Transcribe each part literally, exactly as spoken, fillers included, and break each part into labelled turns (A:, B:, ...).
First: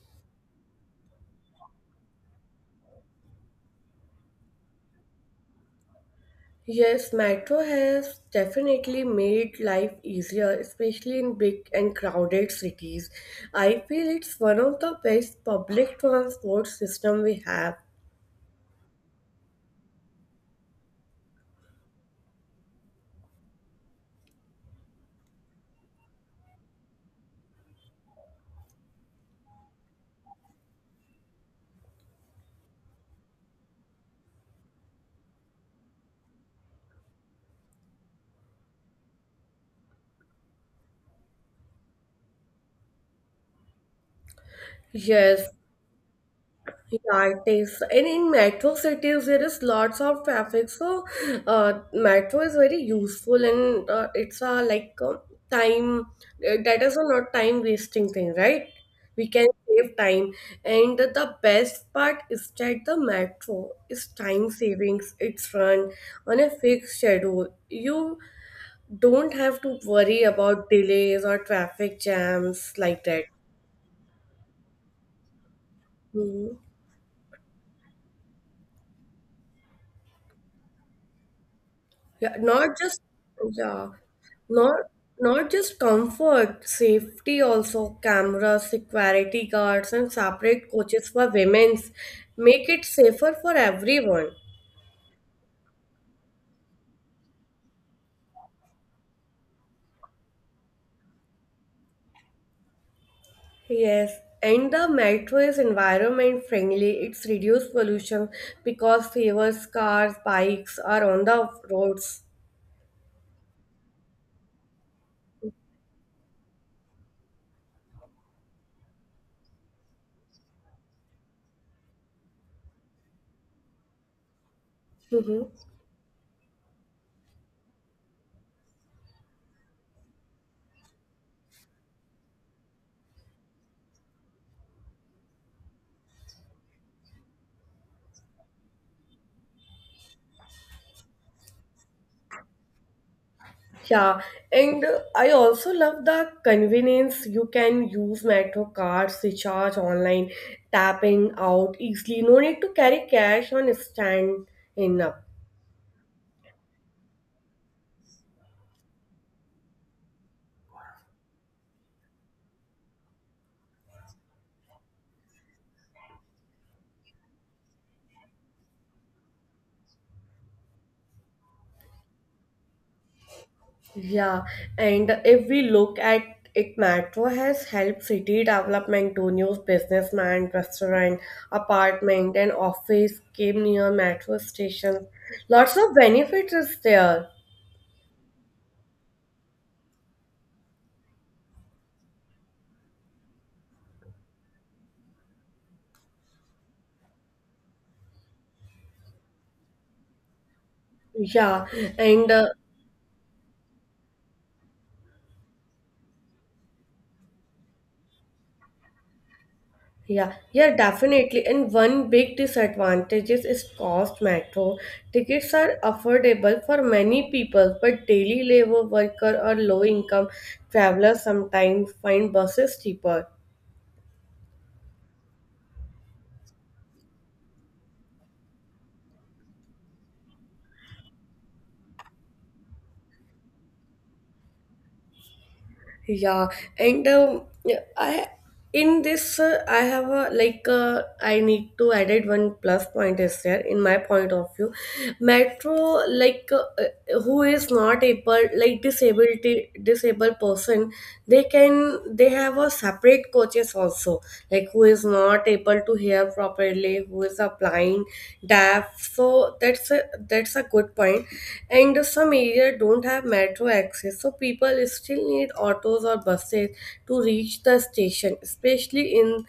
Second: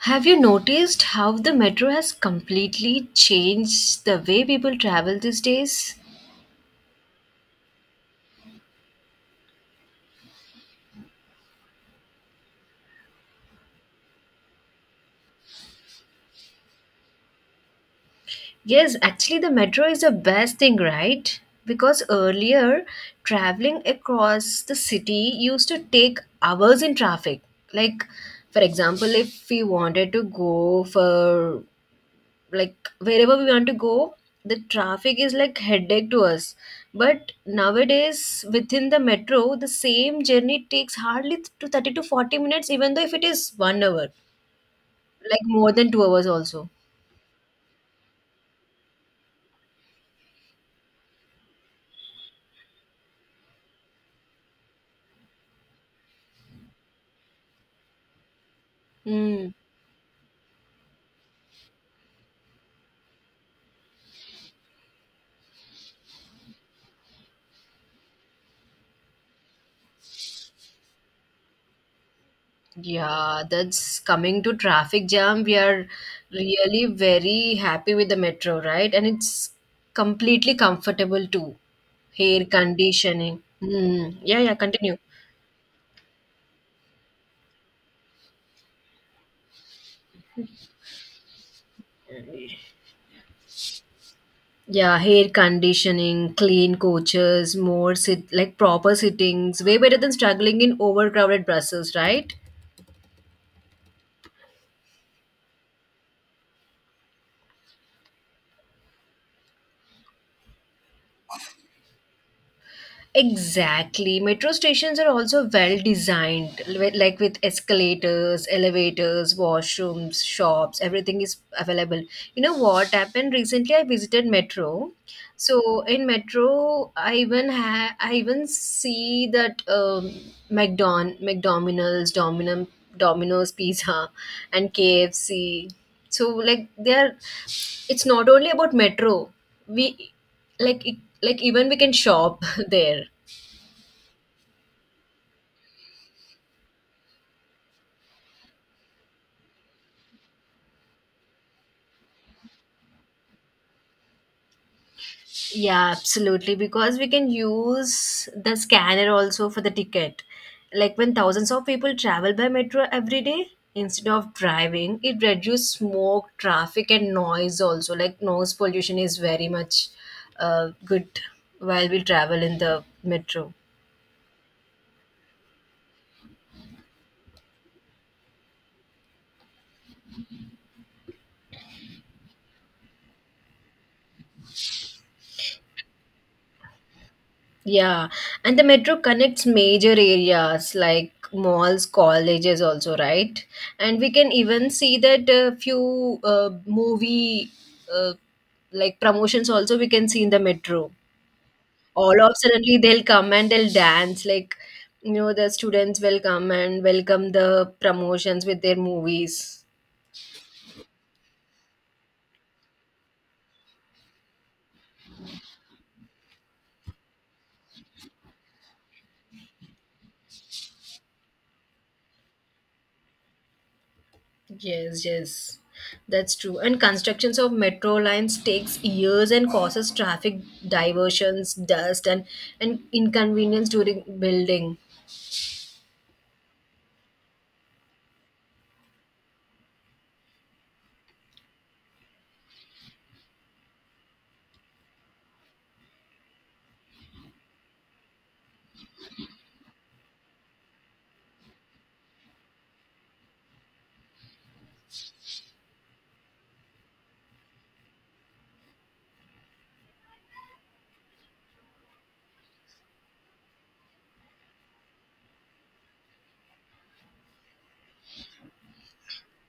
A: Have you noticed how the metro has completely changed the way people travel these days?
B: Yes, metro has definitely made life easier, especially in big and crowded cities. I feel it's one of the best public transport system we have.
A: Yes, actually, the metro is the best thing, right? Because earlier, traveling across the city used to take hours in traffic. Like, for example, if we wanted to go for like wherever we want to go, the traffic is like headache to us, but nowadays within the metro the same journey takes hardly to thirty to forty minutes, even though if it is one hour, like
B: Yes.
A: more than two hours also.
B: Yeah, it is. And in metro cities there is lots of traffic, so uh, metro is very useful, and uh, it's a, like, uh, time, uh, that is a not time wasting thing, right? We can
A: Mm.
B: save time, and the best part is that the metro is time savings. It's run on a fixed schedule. You don't have to worry about delays or traffic jams like that.
A: Yeah, that's coming to traffic jam. We are
B: Hmm.
A: really very happy with the metro, right? And it's completely comfortable too.
B: Yeah,
A: Hair
B: not just,
A: conditioning.
B: yeah,
A: Mm. Yeah, yeah,
B: not
A: continue.
B: not just comfort, safety also, cameras, security guards, and separate coaches for women's make it safer for everyone.
A: Yeah, hair conditioning, clean coaches, more sit like proper sittings, way better than struggling in overcrowded Brussels, right?
B: Yes, and the metro is environment friendly. It's reduced pollution because fewer cars, bikes are on the roads.
A: Exactly. Metro stations are also well designed, li- like with escalators, elevators, washrooms, shops, everything is available. You know what happened recently? I visited Metro. So in Metro, I even ha- I even see that um, McDon McDonald's, Dominum, Domino's Pizza, and K F C. So like they are, it's not only about Metro. We like e- like even we can shop there.
B: Yeah, and uh, I also love the convenience. You can use metro cards, recharge online, tapping out easily. No need to carry cash on stand in up.
A: Yeah, absolutely. Because we can use the scanner also for the ticket. Like when thousands of people travel by metro every day, instead of driving, it reduces smoke, traffic, and noise also. Like noise pollution is very much uh, good while we travel in the metro.
B: Yeah, and if we look at it, metro has helped city development to new businessman, restaurant, apartment, and office came near metro stations. Lots of benefits is there.
A: Yeah, and the metro connects major areas like malls, colleges, also, right? And we can even see that a few uh, movie uh, like promotions also we can see in the metro.
B: Yeah,
A: All
B: and
A: of
B: uh,
A: suddenly they'll come and they'll dance like, you know, the students will come and welcome the promotions with their movies.
B: yeah, yeah, definitely. And one big disadvantage is is cost. Metro tickets are affordable for many people, but daily labor worker or low income travelers sometimes find buses cheaper.
A: Yes, yes, that's true. And constructions of metro lines takes years and causes traffic diversions, dust, and and inconvenience during building.
B: Yeah, and um, yeah, I in this uh, I have a like uh, I need to edit, one plus point is there in my point of view. Metro, like, uh, uh, who is not able, like, disability disabled person, they can they have a separate coaches also, like, who is not able to hear properly, who is applying deaf, so that's a, that's a good point. And some areas don't have metro access, so people still need autos or buses to reach the station, especially in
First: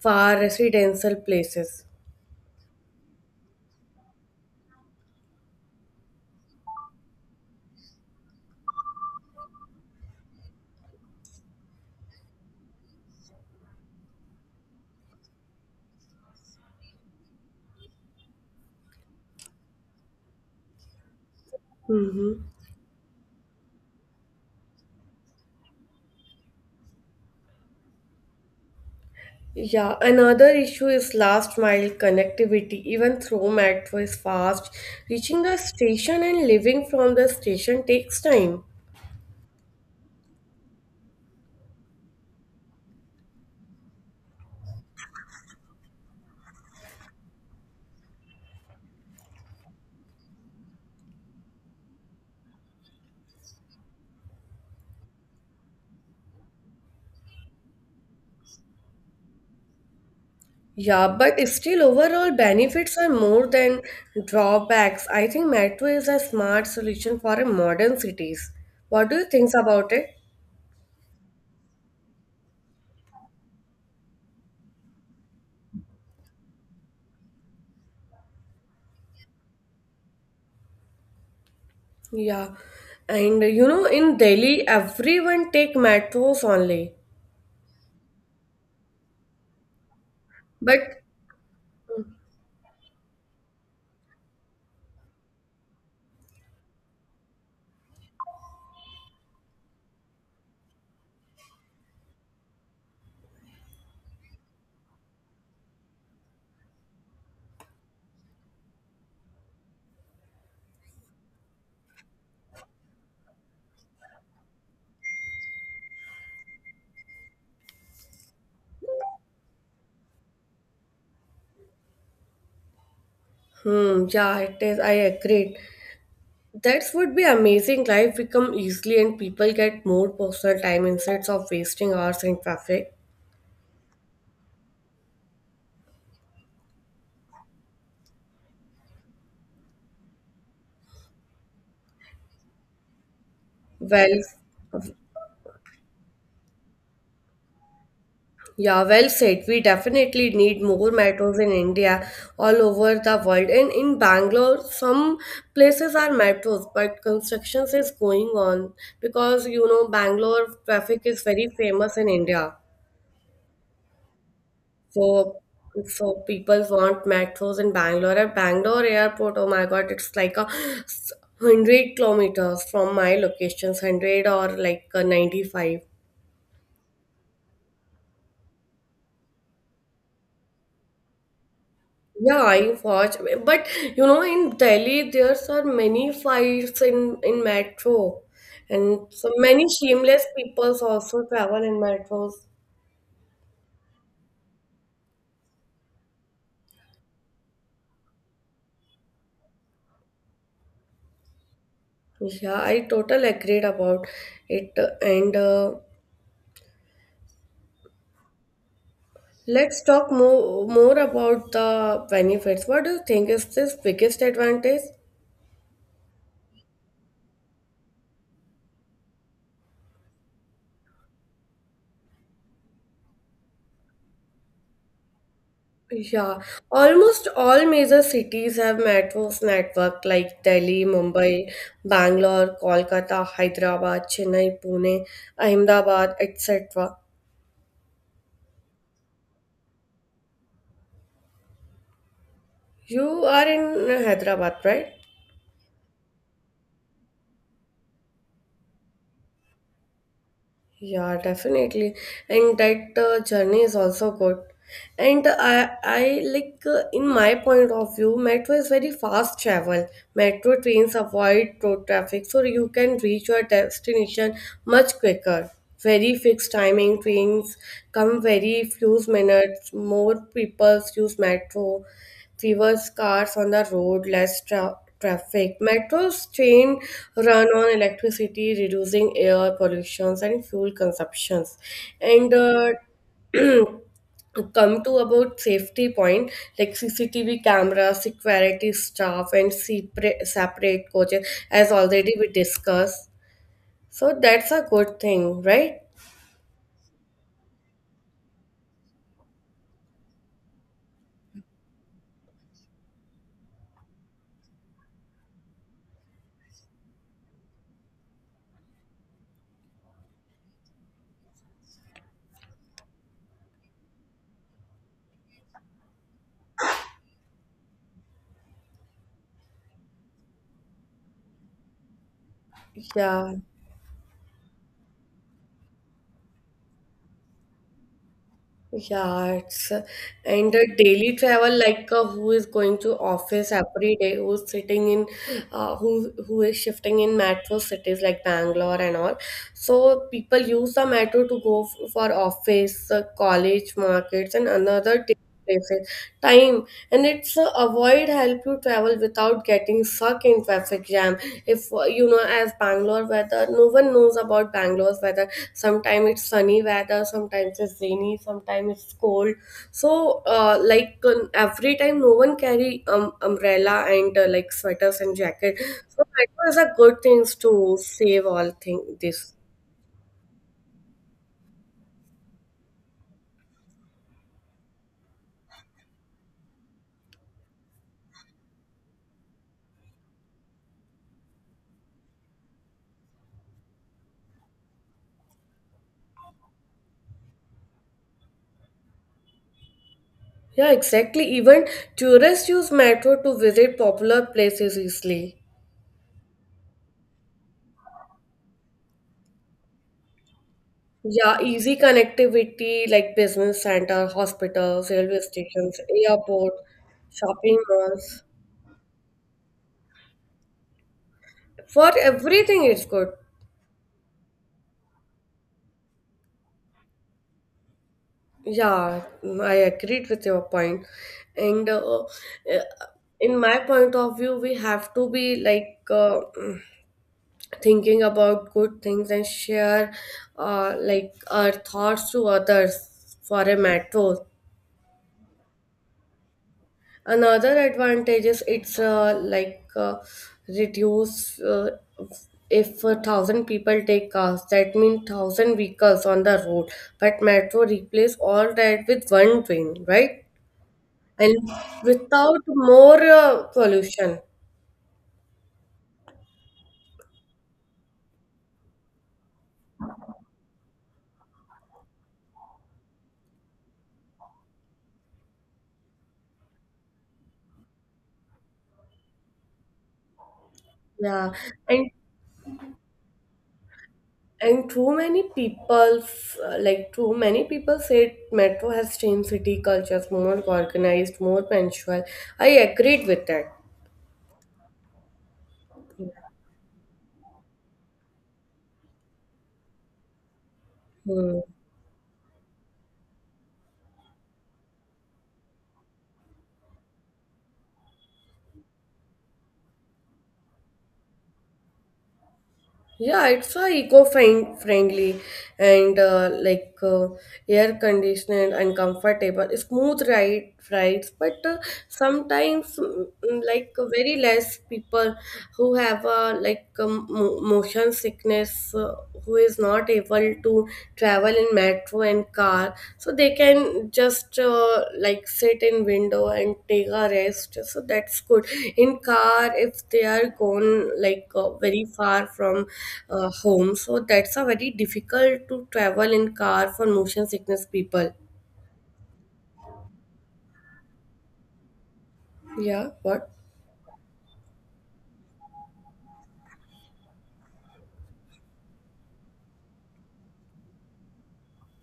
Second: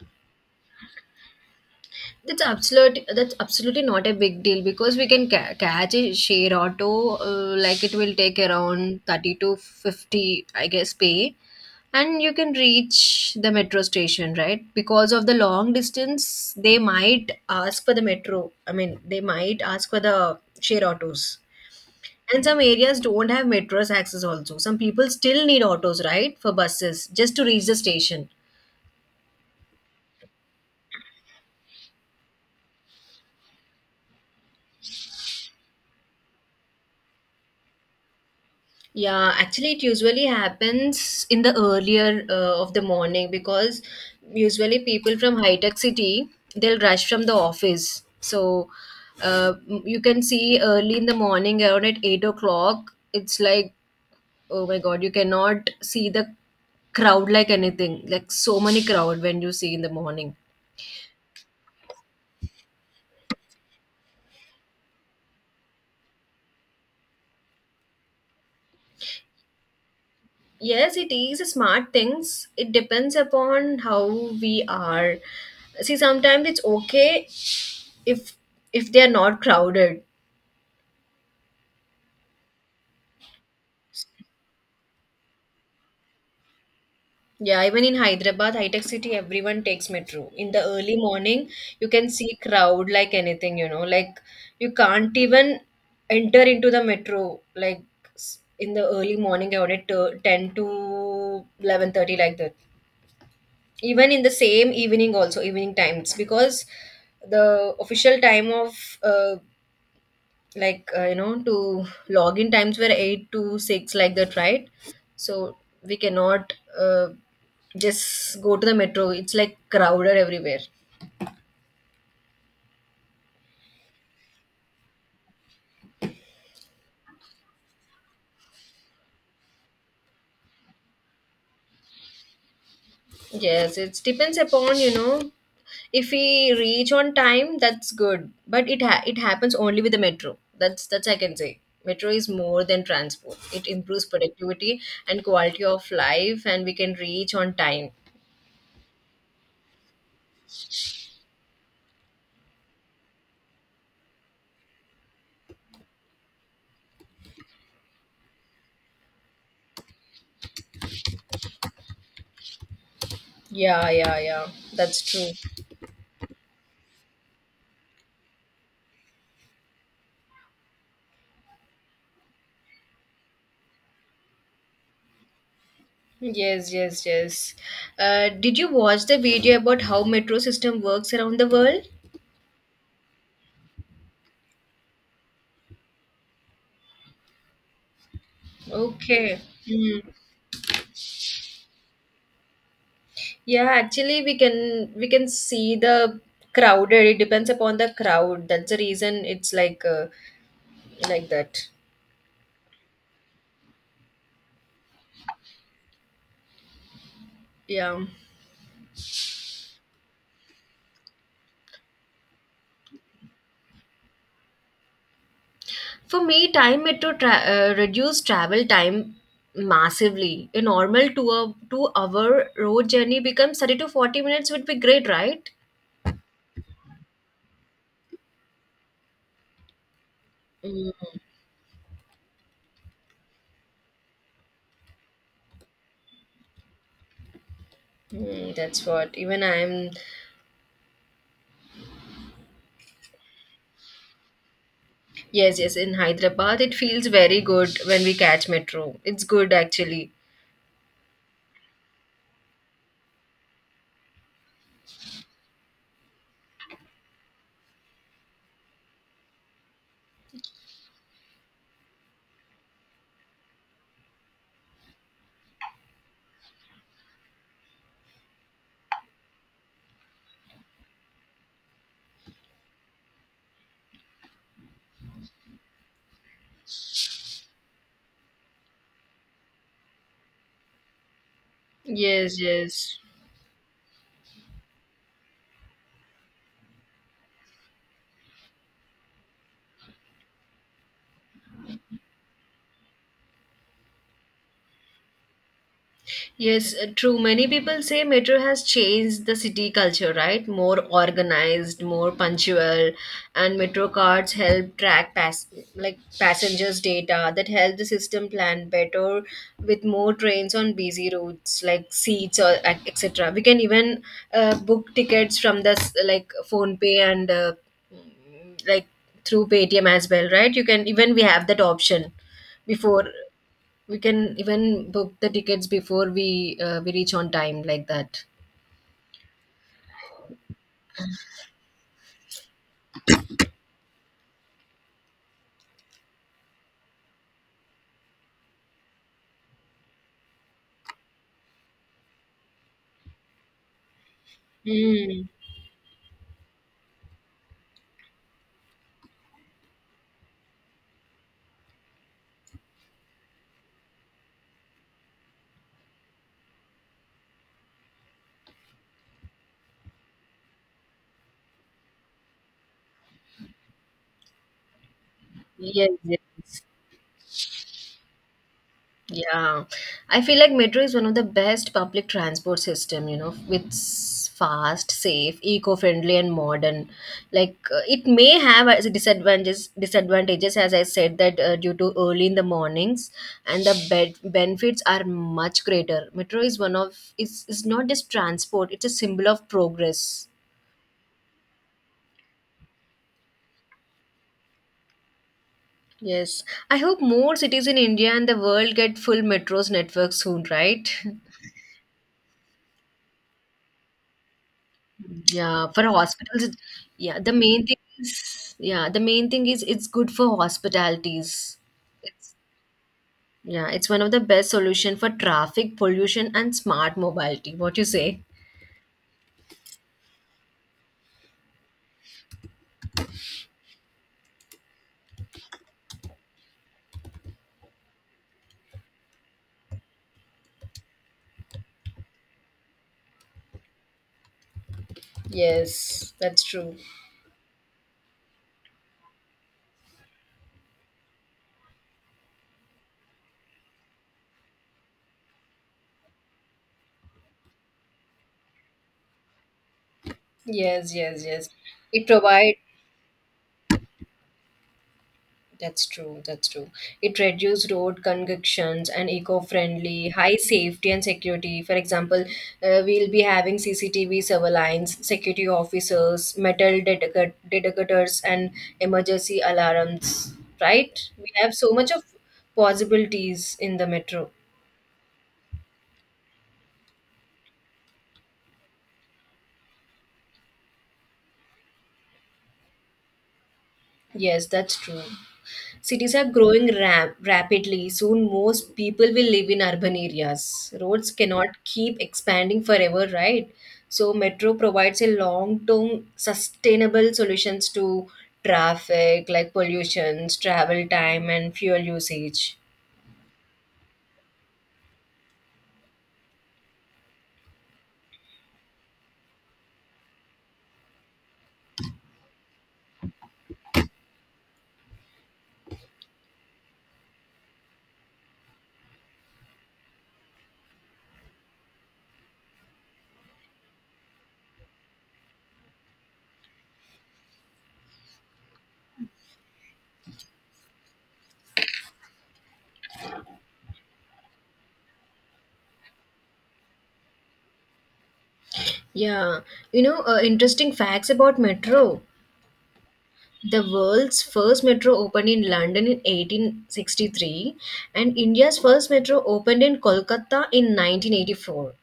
B: far residential places.
A: That's absolute. That's absolutely not a big deal because we can ca- catch a share auto. Uh, like it will take around thirty to fifty, I guess, pay, and you can reach the metro station, right? Because of the long distance, they might ask for the metro. I mean, they might ask for the share autos.
B: Mm-hmm.
A: And some areas don't have metros access also. Some people still need autos, right, for buses just to reach the station.
B: Yeah, another issue is last mile connectivity. Even though metro is fast, reaching the station and leaving from the station takes time.
A: Yeah, actually, it usually happens in the earlier uh, of the morning because usually people from high tech city, they'll rush from the office. So uh, you can see early in the morning around at eight o'clock. It's like, oh my god, you cannot see the crowd like anything. Like so many crowd when you see in the morning.
B: Yeah, but still, overall benefits are more than drawbacks. I think metro is a smart solution for a modern cities. What do you think about it?
A: Yes, it is smart things. It depends upon how we are. See, sometimes it's okay if if they are not crowded.
B: Yeah, and you know, in Delhi, everyone take metros only.
A: Yeah, even in Hyderabad, high tech city, everyone takes metro. In the early
B: But,
A: morning, you can see crowd like anything, you know, like you can't even enter into the metro like s- in the early morning around it, uh, ten to eleven thirty like that, even in the same evening also, evening times, because the official time of uh, like uh, you know, to login times were eight to six like that, right? So we cannot uh, just go to the metro, it's like crowded everywhere.
B: hmm, yeah, it is. I agree. That would be amazing. Life become easily, and people get more personal time instead of wasting hours in traffic.
A: Yes, it depends upon, you know, if we reach on time, that's good. But it ha- it happens only with the metro. That's that's I can say. Metro is more than transport. It improves
B: Well.
A: productivity and quality of life, and we can reach on time.
B: Yeah, well said. We definitely need more metros in India, all over the world. And in Bangalore, some places are metros, but constructions is going on because you know Bangalore traffic is very famous in India.
A: Yeah, yeah, yeah. That's true.
B: So, so people want metros in Bangalore. At Bangalore airport, oh my god, it's like a hundred kilometers from my locations, hundred or like a ninety-five.
A: Yes, yes, yes. Uh, did you watch the video about how metro system works around the world?
B: Yeah, I watch, but you know, in Delhi there's are many fights in in metro, and so
A: Okay.
B: many
A: Hmm.
B: shameless people also travel in metros.
A: Yeah, actually we can we can see the crowded. It depends upon the crowd. That's the reason it's like uh, like that.
B: Yeah, I totally agreed about it. And uh,
A: Yeah.
B: let's talk more more about the benefits. What do you think is this biggest advantage?
A: For me, time metro tra- uh, reduce travel time massively. A normal two hour, two hour road journey becomes thirty to forty minutes would be great, right?
B: Yeah, almost all major cities have metros network like Delhi,
A: Mm,
B: Mumbai, Bangalore, Kolkata, Hyderabad, Chennai, Pune, Ahmedabad, et cetera.
A: mm, that's what. Even I'm,
B: You are in Hyderabad, right?
A: yes, yes, in Hyderabad, it feels very good when we catch metro. It's good actually.
B: Yeah, definitely. And that uh, journey is also good. And I, I like, uh, in my point of view, metro is very fast travel. Metro trains avoid road traffic, so you can reach your destination much quicker. Very fixed timing trains come very few minutes. More people use metro, fewer cars on the road, less tra- traffic. Metro's train run on electricity, reducing air pollutions and fuel consumptions. And
A: Yes,
B: uh,
A: yes.
B: come to about safety point, like C C T V cameras, security staff, and separate, separate coaches, as already we discussed. So that's a good thing, right?
A: Yes, uh, true. Many people say metro has changed the city culture, right? More organized, more punctual, and metro cards help track pass like passengers' data that help the system plan better with more trains on busy routes like seats or et- etc. We can even uh, book tickets from the s- like phone pay and uh, like through Paytm as well, right? You can even we have that option before
B: Yeah.
A: we can even book the tickets before we uh, we reach on time like that.
B: Yeah, it's, and the daily travel, like, uh, who is going to office every day, who's sitting in, uh, who who is shifting in metro cities like Bangalore and all. So people use the metro to go f- for office, uh, college, markets, and another
A: Mm.
B: places, time, and it's uh, avoid help you travel without getting stuck in traffic jam. If, uh, you know, as Bangalore weather, no one knows about Bangalore's weather. Sometimes it's sunny weather, sometimes it's rainy, sometimes it's cold. So, uh, like, um, every time, no one carry um, umbrella and, uh, like, sweaters and jacket.
A: Yes,
B: So, metro is
A: yes.
B: a good things to save all thing this.
A: Yeah. I feel like metro is one of the best public transport system, you know, with s- fast, safe, eco-friendly and modern. Like uh, it may have as disadvantages disadvantages as I said that uh, due to early in the mornings, and the bed benefits are much greater. Metro is one of is is not just transport, it's a symbol of progress.
B: Yeah, exactly. Even tourists use metro to visit popular places easily.
A: Yes, I hope more cities in India and the world get full metros network soon, right?
B: Yeah, easy connectivity like business center, hospitals, railway
A: Yeah,
B: stations,
A: for hospitals,
B: airport,
A: it- yeah, the
B: shopping
A: main thing
B: malls.
A: is, yeah, the main thing is it's good for hospitalities.
B: For
A: It's,
B: everything, it's good.
A: yeah, it's one of the best solution for traffic pollution and smart mobility. What you say?
B: Yeah, I agreed with your point. And uh, uh, in my point of view, we have to be, like, uh, thinking about good things and share, uh, like, our thoughts to others for a matter.
A: Yes, that's true.
B: Another advantage is it's, uh, like, uh, reduce, uh, if a thousand people take cars, that means thousand vehicles on the road. But metro replace all that with one train, right?
A: Yes, yes,
B: And
A: yes. It
B: without
A: provide
B: more uh, pollution.
A: That's true. That's true. It reduced road congestions and eco-friendly, high safety and security. For example, uh, we'll be having C C T V surveillance, security officers, metal detector- detectors, and emergency alarms. Right? We
B: Yeah,
A: have so much
B: and
A: of possibilities in the metro.
B: and too many people, uh, like, too many people say metro has changed city cultures more organized, more punctual. I agreed with that.
A: Yes, that's true. Cities are growing rap- rapidly. Soon, most people will live in urban areas. Roads
B: Hmm.
A: cannot keep expanding forever, right? So, metro provides a long term sustainable solutions to traffic like pollutions, travel time, and fuel usage.
B: Yeah, it's a eco-friendly and, uh, like, uh, air conditioned and comfortable, smooth ride rides. But, uh, sometimes, mm, mm, like very less people who have, uh, like, um, mo- motion sickness, uh, who is not able to travel in metro and car, so they can just, uh, like, sit in window and take a rest, so that's good. In car, if they are gone, like, uh, very far from, uh, home, so that's a very difficult to travel in car for motion sickness people.
A: Yeah, you know, uh, interesting facts about metro.
B: Yeah, what?
A: The world's first metro opened in London in eighteen sixty-three, and India's first metro opened in Kolkata in nineteen eighty-four.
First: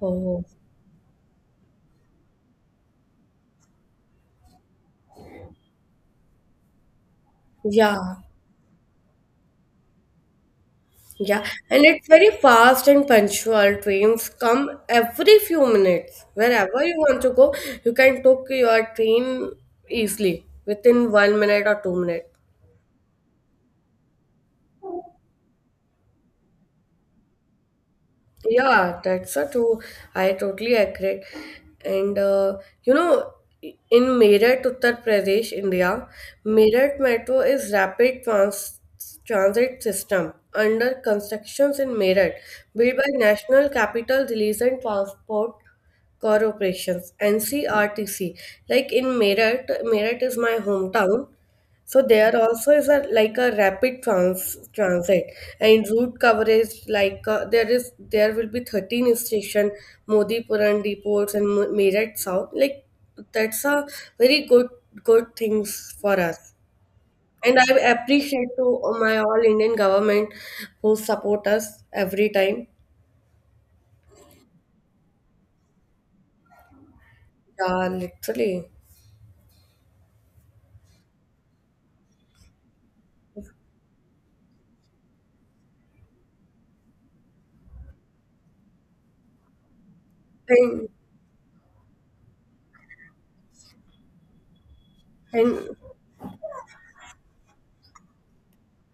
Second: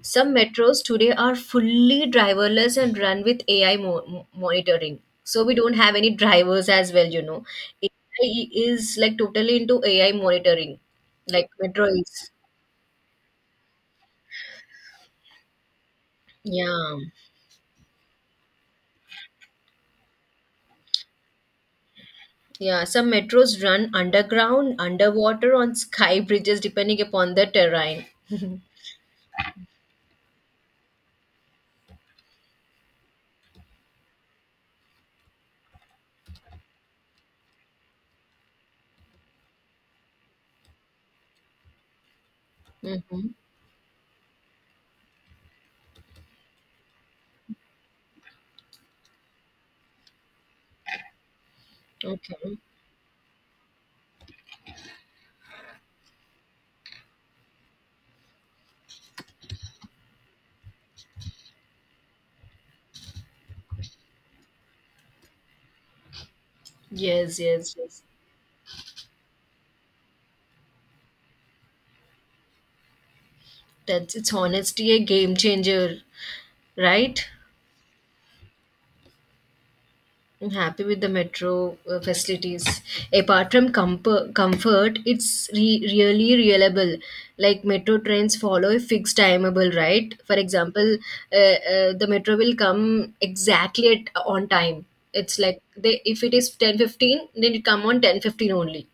A: Some
B: Oh.
A: metros today are fully driverless and run with A I mo- mo- monitoring. So we don't have any drivers as well, you know.
B: Yeah.
A: A I is like totally into A I monitoring,
B: Yeah,
A: like
B: and
A: metro
B: it's
A: is.
B: very fast and punctual. Trains come every few minutes. Wherever
A: Yeah.
B: you want to go, you can take your train easily within one minute or two minutes.
A: Yeah. Some metros run underground, underwater, on sky bridges, depending upon the terrain.
B: Yeah, that's a true. I totally agree. And, uh, you know, in Meerut, Uttar Pradesh, India, Meerut Metro is rapid trans transit system under constructions in Meerut, built by
A: Mm-hmm.
B: National Capital Release and Transport Corporations (N C R T C). Like in Meerut, Meerut is my hometown. So there
A: Okay.
B: also is a like a rapid trans transit and route coverage, like, uh, there is there will be thirteen station, Modipuram depots and Mu- Meerut South, like, that's a very good, good things for us.
A: Yes,
B: And I
A: yes, yes.
B: appreciate to my all Indian government who support us every time.
A: That's, it's honestly a game changer, right?
B: Yeah, literally.
A: I'm happy with the metro uh, facilities. Apart from compo- comfort, it's re- really reliable. Like metro trains follow a fixed timeable, right? For
B: And,
A: example, uh, uh, the metro will come exactly at on time. It's like
B: and.
A: they, if it is ten fifteen, then it come on ten fifteen only.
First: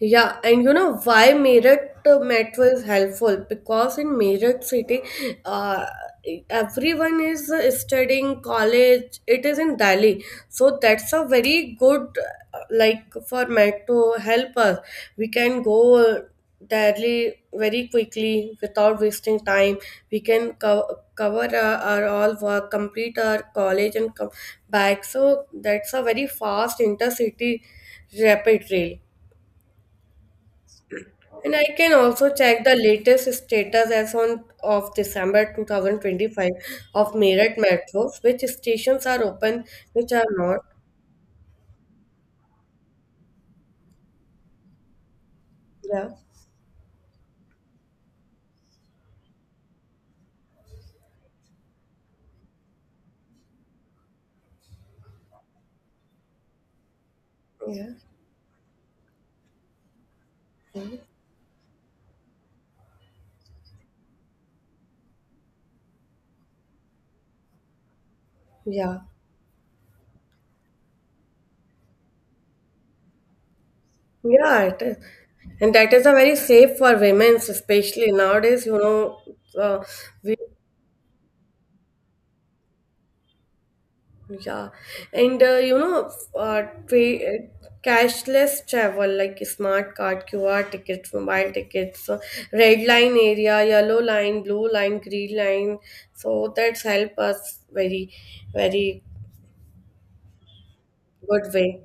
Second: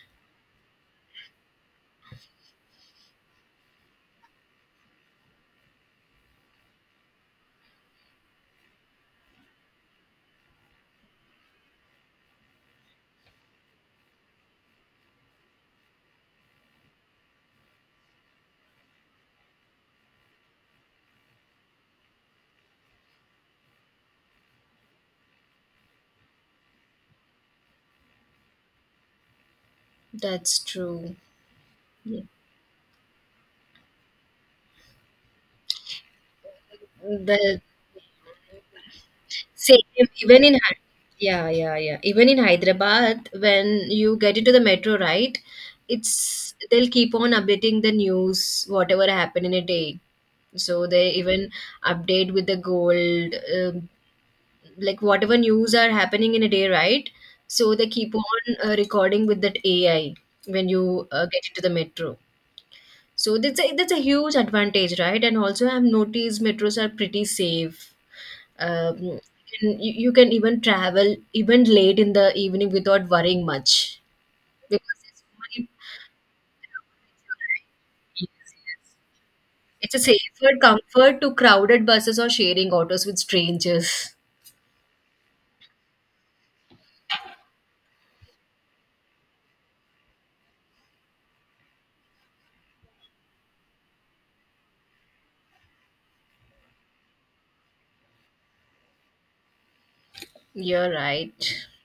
B: Yeah, and you know why Meerut uh, metro is helpful? Because in Meerut city, uh, everyone is, uh, studying college. It is in Delhi, so that's a very good, uh, like, for metro help us. We can go, uh, Delhi very quickly without wasting time. We can co- cover, uh, our all work, complete our college, and come back. So that's a very fast intercity rapid rail.
A: That's true.
B: And I can
A: Yeah.
B: also check the latest status as on of December two thousand twenty-five of Meerut
A: Well,
B: Metro, which stations are open,
A: Same,
B: which are
A: even in
B: not.
A: Hy- yeah, yeah, yeah. Even in Hyderabad, when you get into the metro, right?
B: Yeah,
A: It's they'll keep on updating the news, whatever happened in a day. So they even update with the gold, um, like whatever news are happening in a day, right? So they
B: yeah,
A: keep on uh, recording with that A I when you uh, get into the metro. So that's a that's a huge advantage, right? And also, I've noticed metros are pretty safe
B: yeah,
A: um, and you, you can even travel even late in the evening without worrying much
B: yeah. It is.
A: because it's only-
B: And that is a very safe for women, especially
A: Yes,
B: nowadays. You
A: yes.
B: know, uh,
A: It's a
B: we.
A: safer comfort to crowded buses or sharing autos with strangers.
B: Yeah, and uh, you know, uh, tra- uh, cashless travel like smart card, Q R tickets, mobile tickets, uh, red line area, yellow line, blue line, green line. So that's help us very, very
A: You're
B: good
A: right.
B: way.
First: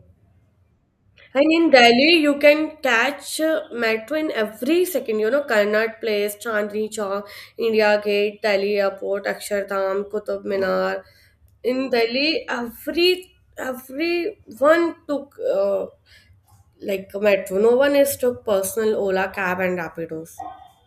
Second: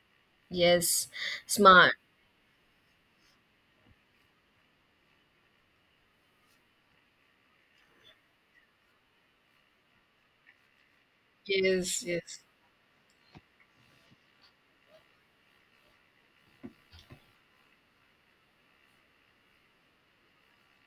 A: Yes,
B: And in
A: smart.
B: Delhi, you can catch uh, metro in every second. You know, Karnat Place, Chandni Chowk, India Gate, Delhi Airport, Akshardham, Qutub Minar. In
A: Yes, yes.
B: Delhi, every everyone took, uh, like, a metro. No one is took personal Ola cab and Rapidos.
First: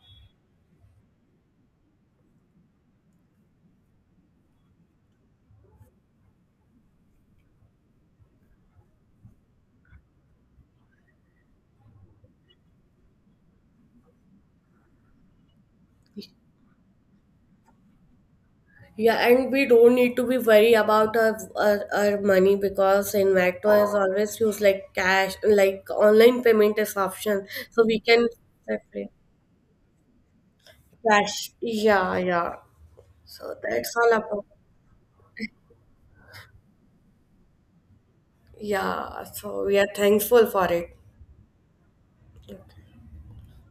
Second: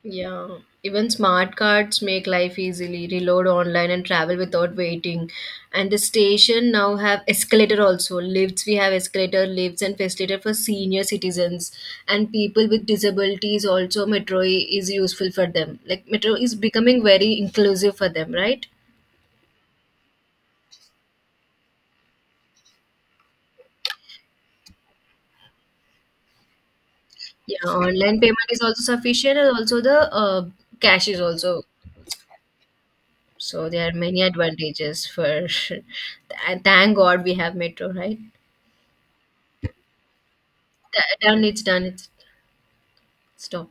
A: Yeah, even smart cards make life easily. Reload online and travel without waiting. And the station now have escalator also. Lifts, we have escalator lifts and facilitator for senior citizens and people with disabilities. Also metro is useful for them. Like metro is becoming very inclusive for them, right?
B: Yeah, and we don't need to be worried about our, our, our money because in Metro is always used like cash, like online payment is option,
A: Yeah,
B: so we
A: online
B: can.
A: payment is also sufficient and also the uh, cash is
B: Flash.
A: also.
B: Yeah, yeah. So
A: So there
B: that's
A: are
B: all
A: many
B: about.
A: advantages for and thank God we have metro, right?
B: Yeah, so we are thankful for it.
A: Th- Done, it's done, it's Stop.